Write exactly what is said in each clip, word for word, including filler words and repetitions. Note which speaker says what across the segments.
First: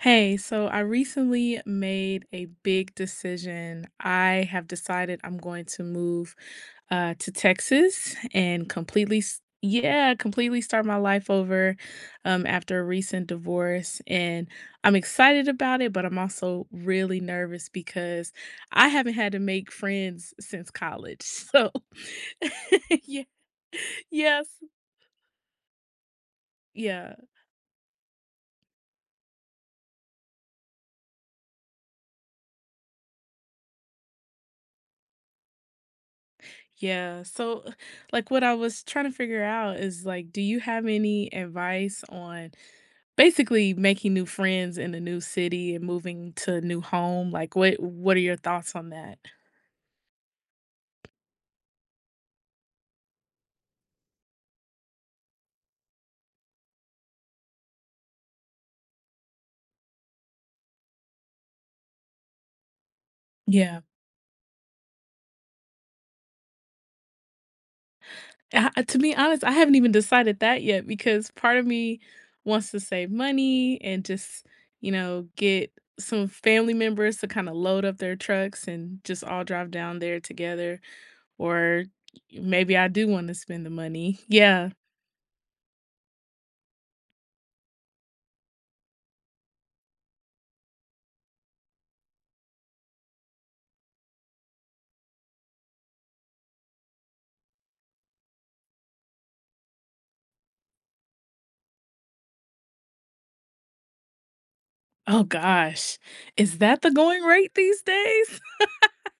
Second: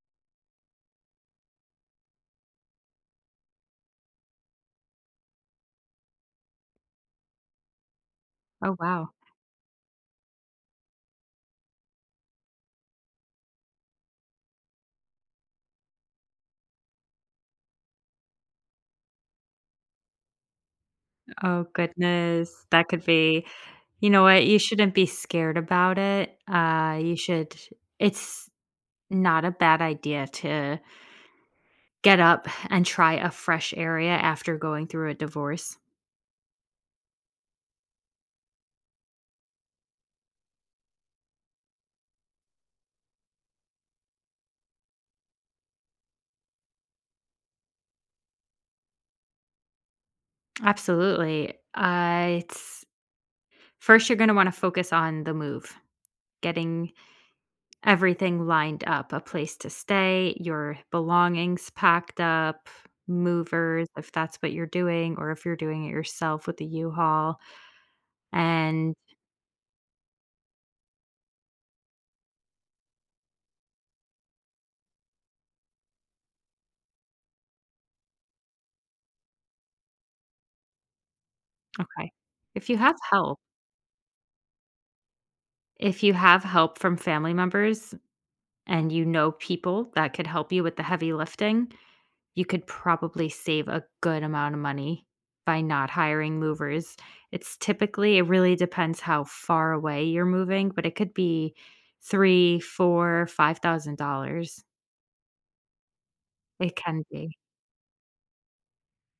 Speaker 1: Hey, so I recently made a big decision. I have decided I'm going to move uh, to Texas and
Speaker 2: Oh, wow.
Speaker 1: completely, s- yeah, completely start my life over um, after a recent divorce. And I'm excited about it, but I'm also really nervous because I haven't had to make friends since college.
Speaker 2: Oh,
Speaker 1: So,
Speaker 2: goodness. That could
Speaker 1: yeah,
Speaker 2: be You know what?
Speaker 1: yes,
Speaker 2: You shouldn't be scared about it. Uh, you
Speaker 1: yeah.
Speaker 2: should It's not a bad idea to get up and try a fresh area after going through a divorce.
Speaker 1: Yeah. So, like, what I was trying to figure out is like, do you have any advice on basically making new friends in a new city and moving to a new home? Like, what what are your thoughts on that?
Speaker 2: Absolutely. Uh, it's First, you're going to want to focus on the move, getting everything lined up a place to stay, your belongings packed up,
Speaker 1: Yeah.
Speaker 2: movers, if that's what you're doing, or if you're doing it yourself with the U Haul.
Speaker 1: I, I-
Speaker 2: And
Speaker 1: to be honest, I haven't even decided that yet because part of me wants to save money and just, you know, get some family members to kind of load up their trucks and just all drive down there together. Or
Speaker 2: Okay. If
Speaker 1: maybe
Speaker 2: you
Speaker 1: I
Speaker 2: have
Speaker 1: do want to
Speaker 2: help
Speaker 1: spend the money. Yeah.
Speaker 2: if you have help from family members and you know people that could help you with the heavy lifting, you could probably save a good amount of money by not hiring movers. It's typically it really depends how far away you're moving, but it could be three, four, five thousand dollars.
Speaker 1: Oh gosh. Is
Speaker 2: It
Speaker 1: that the
Speaker 2: can
Speaker 1: going
Speaker 2: be.
Speaker 1: rate these days?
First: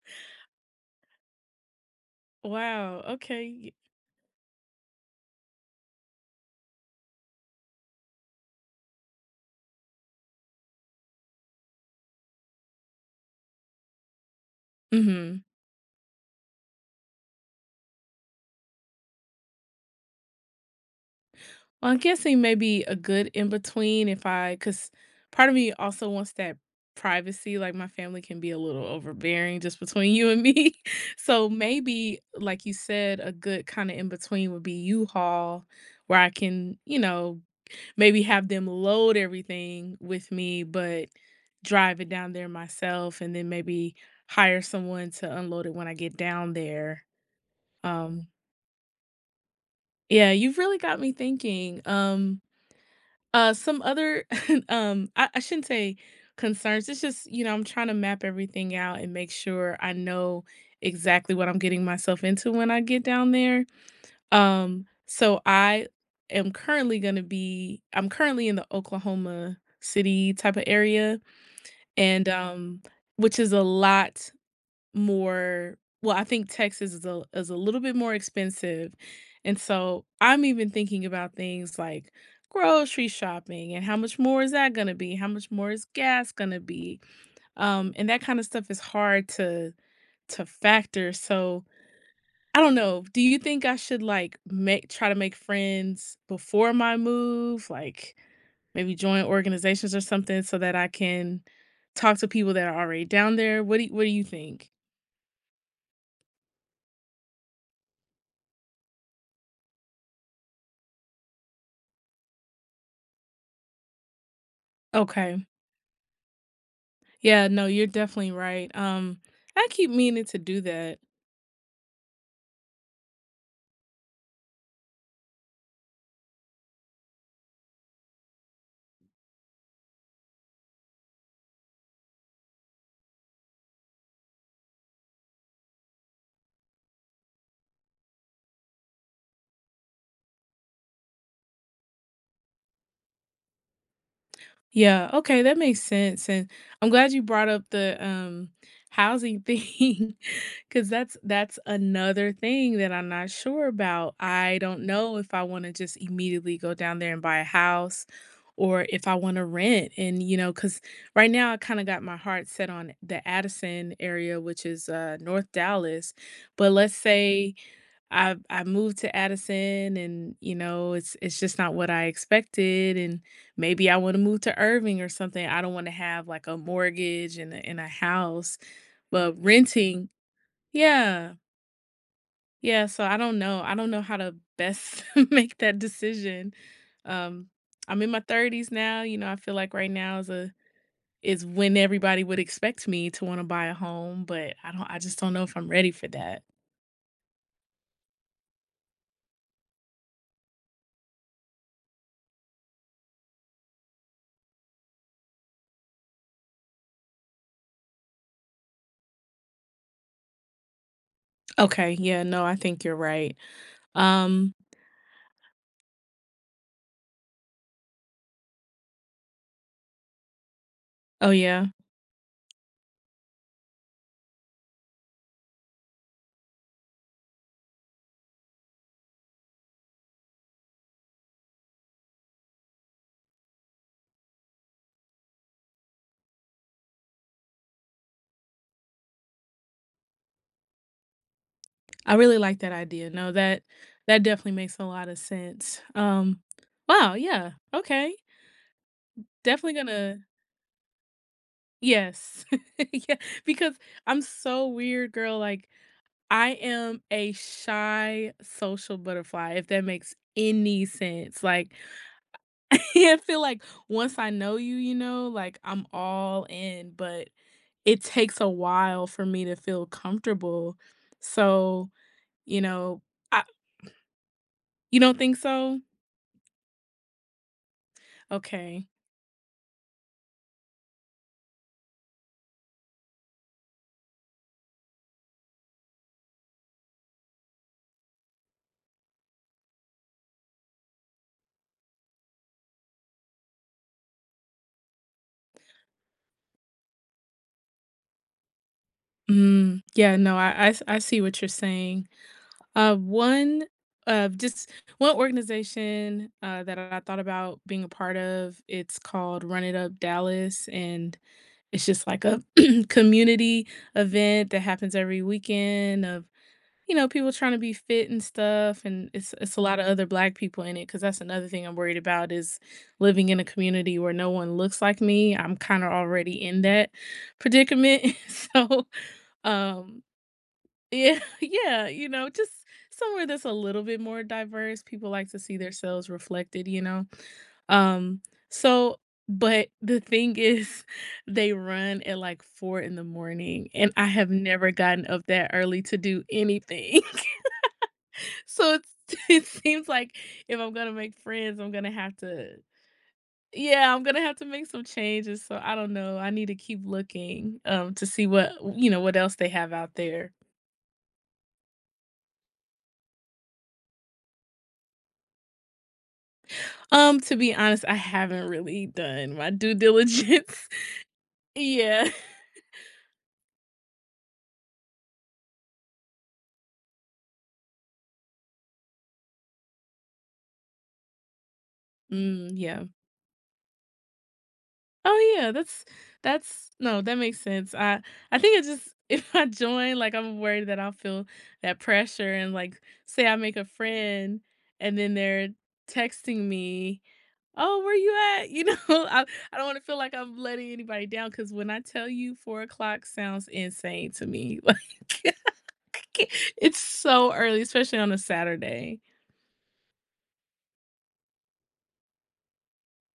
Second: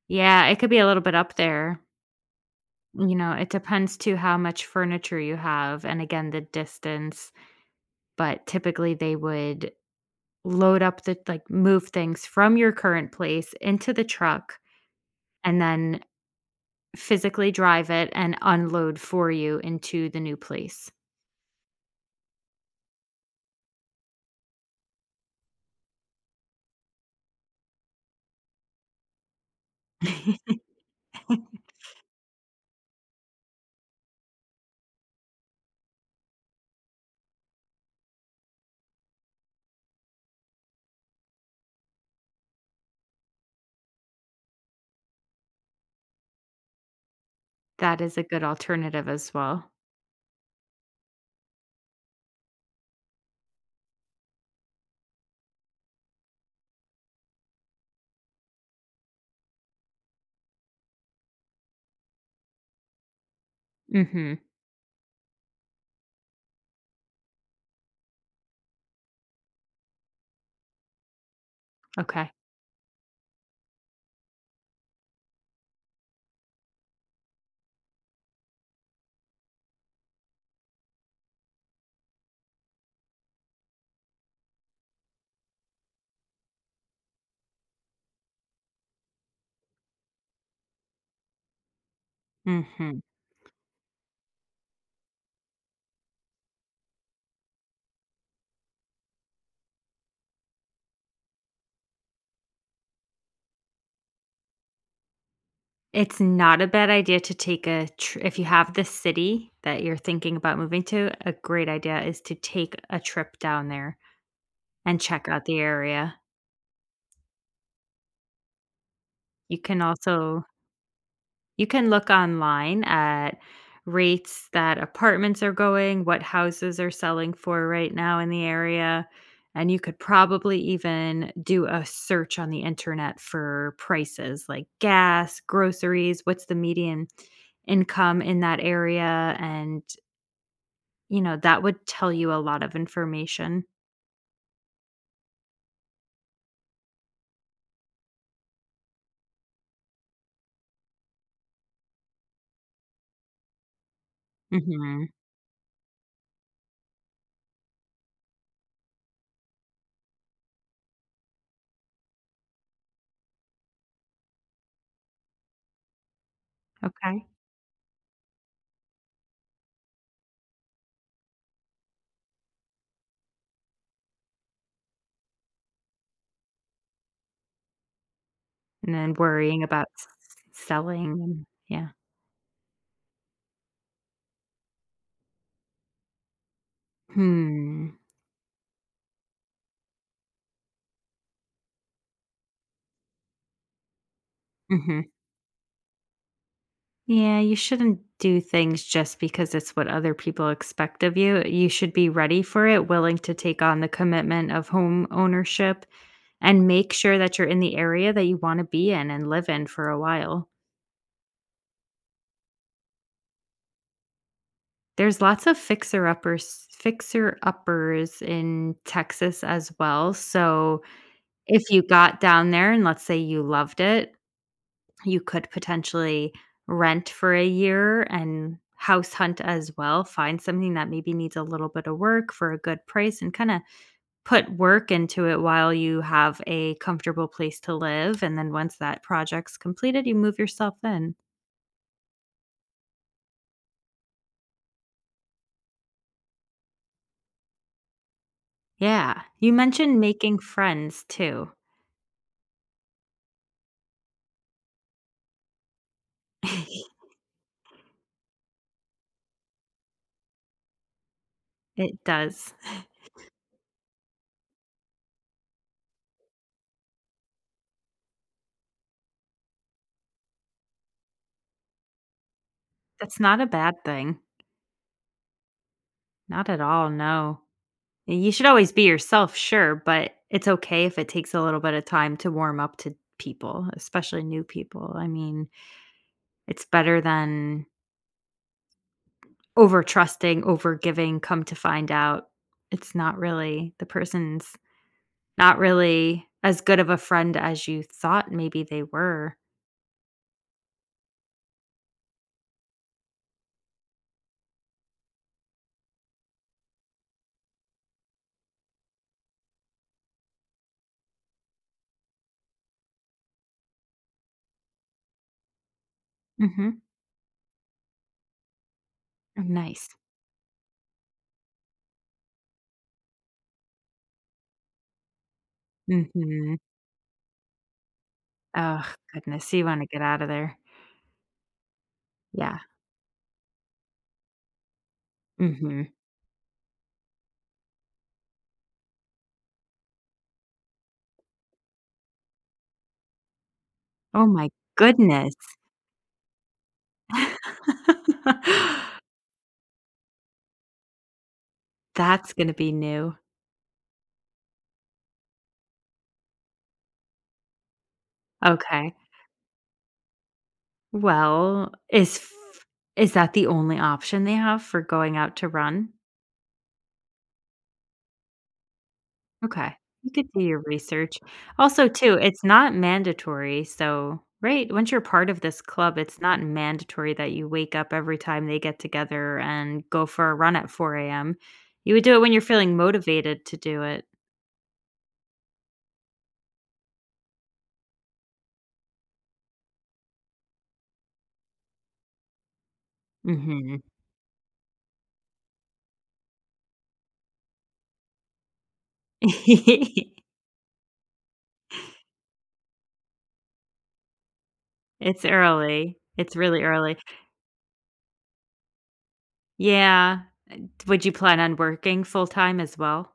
Speaker 2: Yeah, it could be a little bit up there.
Speaker 1: Wow,
Speaker 2: You know, it
Speaker 1: okay.
Speaker 2: depends to how much furniture you have and again the distance, but typically they would Load up the like, move things from your current place into the truck
Speaker 1: Mhm.
Speaker 2: and then physically drive it and unload for you into the new place.
Speaker 1: Well, I'm guessing maybe a good in between if I 'cause part of me also wants that privacy, like, my family can be a little overbearing just between you and me. So, maybe, like you said, a good kinda in between would be U-Haul where I can, you know, maybe have them load everything with me, but drive it down there myself and then maybe hire someone to unload it when I get down there.
Speaker 2: That is a
Speaker 1: Um,
Speaker 2: good alternative as well.
Speaker 1: yeah, you've really got me thinking. Um, uh, some other, um, I, I shouldn't say concerns. It's just, you know, I'm trying to map everything out and make sure I know exactly what I'm getting myself into when I get down there.
Speaker 2: Mhm.
Speaker 1: Um, so I am currently gonna be I'm currently in the Oklahoma City type of area, and
Speaker 2: Okay.
Speaker 1: um, which is a lot more well, I think Texas is a is a little bit more expensive. And so I'm even thinking about things like grocery shopping and how much more is that gonna be? How much more is gas gonna be? Um, and that kind of stuff is hard to to factor. So I don't
Speaker 2: Mhm.
Speaker 1: know. Do you think I should like make try to make friends before my move? Like maybe join organizations or something so that I can talk to people that are already down there? What do you, what do you think?
Speaker 2: It's not a bad idea to take a tr if you have the city that you're thinking about moving to, a great idea is to take a trip down there and check out
Speaker 1: Okay.
Speaker 2: the area.
Speaker 1: Yeah, no, you're definitely right. Um,
Speaker 2: You
Speaker 1: I
Speaker 2: can
Speaker 1: keep meaning to
Speaker 2: also
Speaker 1: do that.
Speaker 2: You can look online at rates that apartments are going, what houses are selling for right now in the area, and you could probably even do a search on the internet for prices like gas, groceries, what's the median income in that area and, you know, that would tell you a lot of information.
Speaker 1: Yeah, okay, that makes sense, and I'm glad you brought up the, um, housing thing, because that's that's another thing that I'm not sure about. I don't
Speaker 2: Mhm.
Speaker 1: know if I wanna just immediately go down there and buy a house or if I wanna rent and, you know, because right now I kinda got my heart set on the Addison area, which is, uh, North Dallas, but let's
Speaker 2: Okay.
Speaker 1: say I I moved to Addison and, you know, it's it's just not what I expected and maybe I want to move to Irving or something. I don't want to have like a mortgage and a, and a house,
Speaker 2: And then
Speaker 1: but
Speaker 2: worrying about s
Speaker 1: renting,
Speaker 2: selling
Speaker 1: yeah.
Speaker 2: and yeah.
Speaker 1: Yeah, so I don't know. I don't know how to best make that decision. Um,
Speaker 2: Hmm.
Speaker 1: I'm in my thirties now, you know, I feel like right now is a is when everybody would expect me to want to buy a home, but I don't I
Speaker 2: Mhm.
Speaker 1: just don't know if I'm ready for that.
Speaker 2: Yeah, you shouldn't do things just because it's what other people expect of you. You should be ready for it, willing to take on the commitment of home ownership, and make sure that you're in the area that you want to be in and live in for a while.
Speaker 1: Okay, yeah, no, I think you're right. Um.
Speaker 2: There's lots of fixer uppers fixer uppers in Texas as well. So
Speaker 1: Oh, yeah.
Speaker 2: if you got down there and let's say you loved it, you could potentially rent for a year and house hunt as well. Find something that maybe needs a little bit of work for a good price and kinda put work into it while you have a comfortable place to live, and then once that project's completed, you move yourself in.
Speaker 1: I really like that idea. No, that that definitely makes a lot of sense. Um, wow, yeah. Okay.
Speaker 2: Yeah. You
Speaker 1: Definitely
Speaker 2: mentioned
Speaker 1: gonna,
Speaker 2: making friends too.
Speaker 1: yes. Yeah, because I'm so weird, girl. Like I am a shy social butterfly, if that makes any sense. Like
Speaker 2: It does.
Speaker 1: I feel like once I know you, you know, like I'm all in, but it takes a while for me to feel comfortable. So, you know,
Speaker 2: That's not
Speaker 1: I
Speaker 2: a bad thing.
Speaker 1: you don't think so?
Speaker 2: Not at all, no. You should always be
Speaker 1: Okay.
Speaker 2: yourself, sure, but it's okay if it takes a little bit of time to warm up to people, especially new people. I mean, it's better than over trusting, over giving, come to find out it's not really the person's not really as good of a friend as you thought maybe they were.
Speaker 1: Mm, yeah, no, I, I s- I see what you're saying. Uh, one, uh, just One organization uh, that I thought about being a part of. It's called Run It Up Dallas, and it's just like a community event that happens every weekend of,
Speaker 2: Mhm.
Speaker 1: you know, people trying to be fit and stuff, and it's
Speaker 2: Oh,
Speaker 1: it's a lot of
Speaker 2: nice.
Speaker 1: other Black people in it because that's another thing I'm worried about is living in a community where no one looks like me. I'm kind of already
Speaker 2: Mhm.
Speaker 1: in that predicament,
Speaker 2: Oh,
Speaker 1: so.
Speaker 2: goodness, you wanna
Speaker 1: Um,
Speaker 2: get out of there.
Speaker 1: yeah, yeah, you know, just
Speaker 2: Yeah.
Speaker 1: somewhere that's a little bit more diverse. People like to see
Speaker 2: Mhm.
Speaker 1: themselves reflected, you know. Um, so but the thing is they run at like four in the morning and I
Speaker 2: Oh
Speaker 1: have
Speaker 2: my
Speaker 1: never gotten up
Speaker 2: goodness.
Speaker 1: that early to do anything. So it's it seems like if I'm gonna make friends, I'm gonna have
Speaker 2: That's gonna
Speaker 1: to,
Speaker 2: be new.
Speaker 1: yeah, I'm gonna have to make some changes. So I don't know. I need to keep looking um to see what, you
Speaker 2: Okay.
Speaker 1: know, what else they have out there.
Speaker 2: Well, is f is that the only option they have for going out to run?
Speaker 1: Um, to be honest, I haven't really done my
Speaker 2: Okay.
Speaker 1: due
Speaker 2: You could do your
Speaker 1: diligence.
Speaker 2: research. Also,
Speaker 1: Yeah.
Speaker 2: too, it's not mandatory, so right, once you're part of this club, it's not mandatory that you wake up every time they get together and go for a run at four a m. You would do it when you're
Speaker 1: Mm,
Speaker 2: feeling
Speaker 1: yeah.
Speaker 2: motivated to do it.
Speaker 1: Oh yeah, that's that's no, that makes sense. I I think it just if I join, like I'm worried that I'll feel that pressure and like say I make a
Speaker 2: Mhm.
Speaker 1: friend and then they're texting me, "Oh, where you at?" You know, I I don't want to feel like I'm letting anybody down because when I tell you four o'clock sounds insane to me, like
Speaker 2: It's early. It's really
Speaker 1: it's
Speaker 2: early.
Speaker 1: so early, especially on a Saturday.
Speaker 2: Yeah. Would you plan on working full-time as well?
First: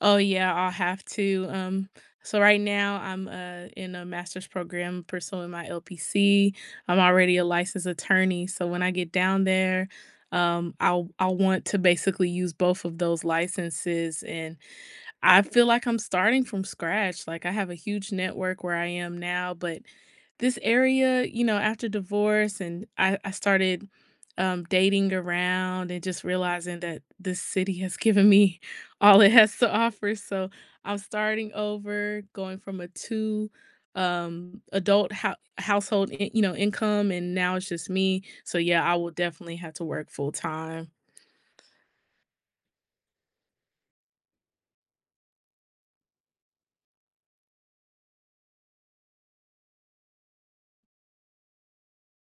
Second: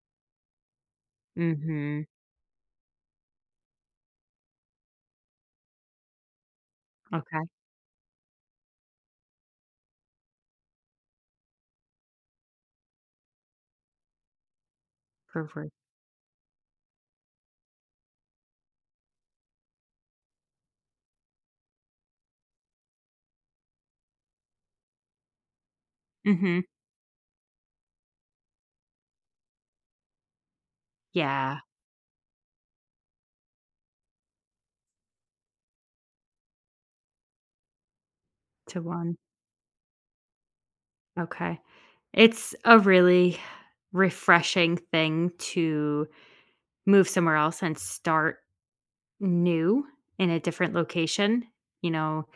Speaker 1: Oh yeah, I'll have to. Um,
Speaker 2: Mhm.
Speaker 1: so right now I'm uh in a master's program pursuing my L P C. I'm already a
Speaker 2: Okay,
Speaker 1: licensed attorney, so when I get down there, um, I'll I'll want to basically use both of those licenses and I feel
Speaker 2: perfect.
Speaker 1: like I'm starting from scratch. Like I have a huge network where I am now, but this area, you know, after divorce and I, I started um, dating around and just
Speaker 2: Mhm.
Speaker 1: realizing that this city has given me all it has to offer. So I'm starting
Speaker 2: Yeah,
Speaker 1: over, going from a two um adult ho- household in- you know income and now it's just me, so
Speaker 2: to
Speaker 1: yeah, I will
Speaker 2: one.
Speaker 1: definitely have to work full time.
Speaker 2: Okay. It's a really refreshing thing to move somewhere else and start new in a different location. You know,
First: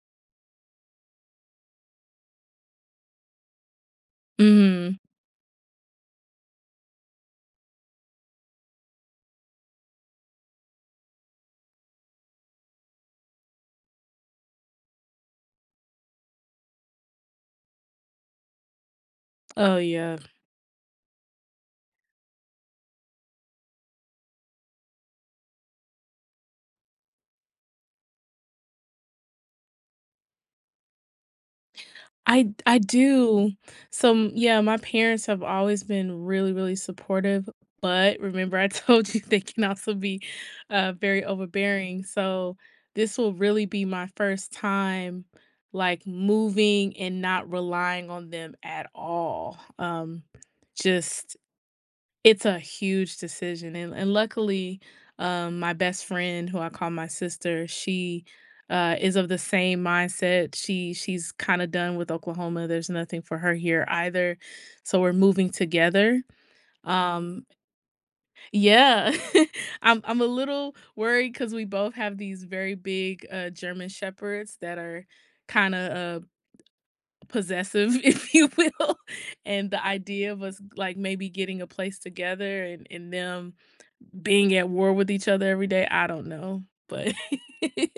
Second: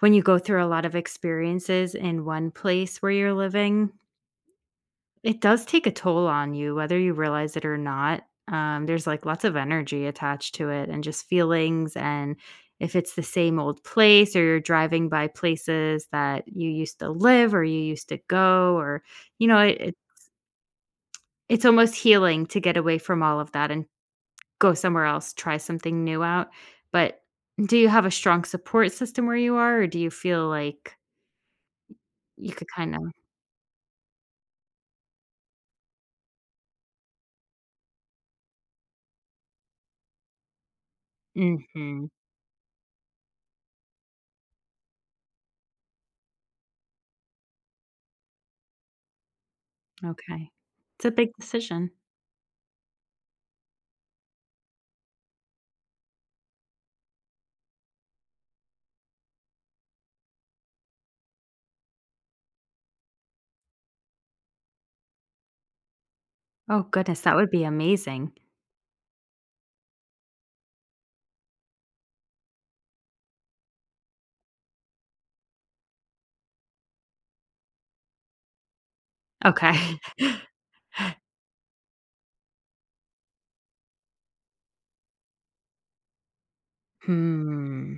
Speaker 2: when you go through a lot of experiences in one place where you're living,
Speaker 1: Hmm.
Speaker 2: it does take a toll on you, whether you realize it or not. Um, there's like lots of energy attached to it and just feelings. And if it's the same old place or you're driving by places that you used to live or you used to go, or, you know,
Speaker 1: Oh
Speaker 2: it, it,
Speaker 1: yeah,
Speaker 2: it's almost healing to get away from all of that and go somewhere else, try something new out. But do you have a strong support system where you are, or do you feel like
Speaker 1: I
Speaker 2: you could
Speaker 1: I
Speaker 2: kind of?
Speaker 1: do. So, m yeah, my parents have always been really, really supportive, but remember I told you they can also be, uh, very overbearing,
Speaker 2: Hmm.
Speaker 1: so this will really be my first time, like, moving and not relying on them at all. Um,
Speaker 2: Okay. It's a big
Speaker 1: just
Speaker 2: decision.
Speaker 1: It's a huge decision, and and luckily, um, my best friend, who I call my sister, she, uh, is of the same mindset. She she's kinda done with Oklahoma, there's nothing for her here either, so we're moving together.
Speaker 2: Oh, goodness, that
Speaker 1: Um,
Speaker 2: would be amazing.
Speaker 1: yeah. I'm I'm a little worried because we both have these very big, uh, German Shepherds that are kinda, uh, possessive, if you will, and the
Speaker 2: Okay.
Speaker 1: idea of us, like, maybe getting a place together and and them being at war with each other every day, I don't know, but
Speaker 2: Hmm.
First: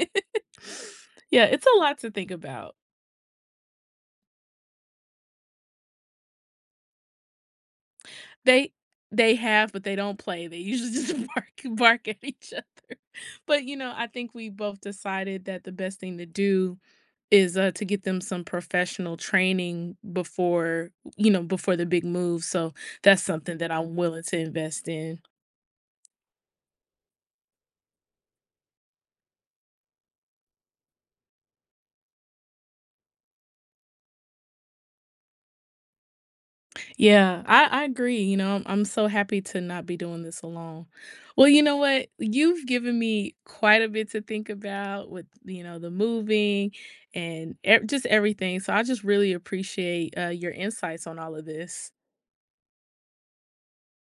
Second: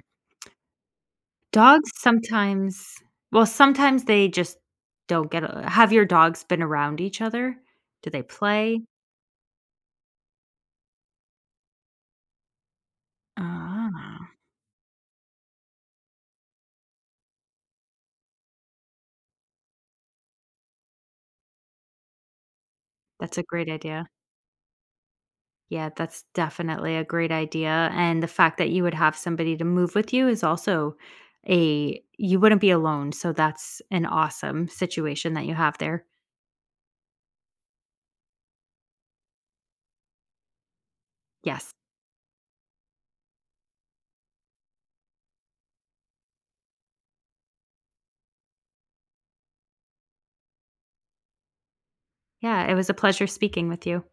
Speaker 1: yeah, it's a
Speaker 2: Dogs
Speaker 1: lot to think about.
Speaker 2: sometimes Well, sometimes they just don't get a have your dogs been around each other? Do they
Speaker 1: They
Speaker 2: play?
Speaker 1: they have, but they don't play. They usually just bark bark at each other. But, you know, I
Speaker 2: Ah,
Speaker 1: think we both decided that the best thing to do is, uh, to get them some professional training before, you know, before the big move, so that's
Speaker 2: that's a
Speaker 1: something
Speaker 2: great
Speaker 1: that I'm
Speaker 2: idea.
Speaker 1: willing to invest in.
Speaker 2: Yeah, that's definitely a great idea, and the fact that you would have somebody to move with you is also a you wouldn't be alone, so that's an awesome situation that you have there.
Speaker 1: Yeah, I, I agree. You know, I'm, I'm so happy to not be doing this alone. Well, you
Speaker 2: Yes.
Speaker 1: know what? You've given me quite a bit to think about with, you know, the moving and e- just everything. So I just really appreciate uh, your insights on all of this.
Speaker 2: Yeah, it was a pleasure speaking with you.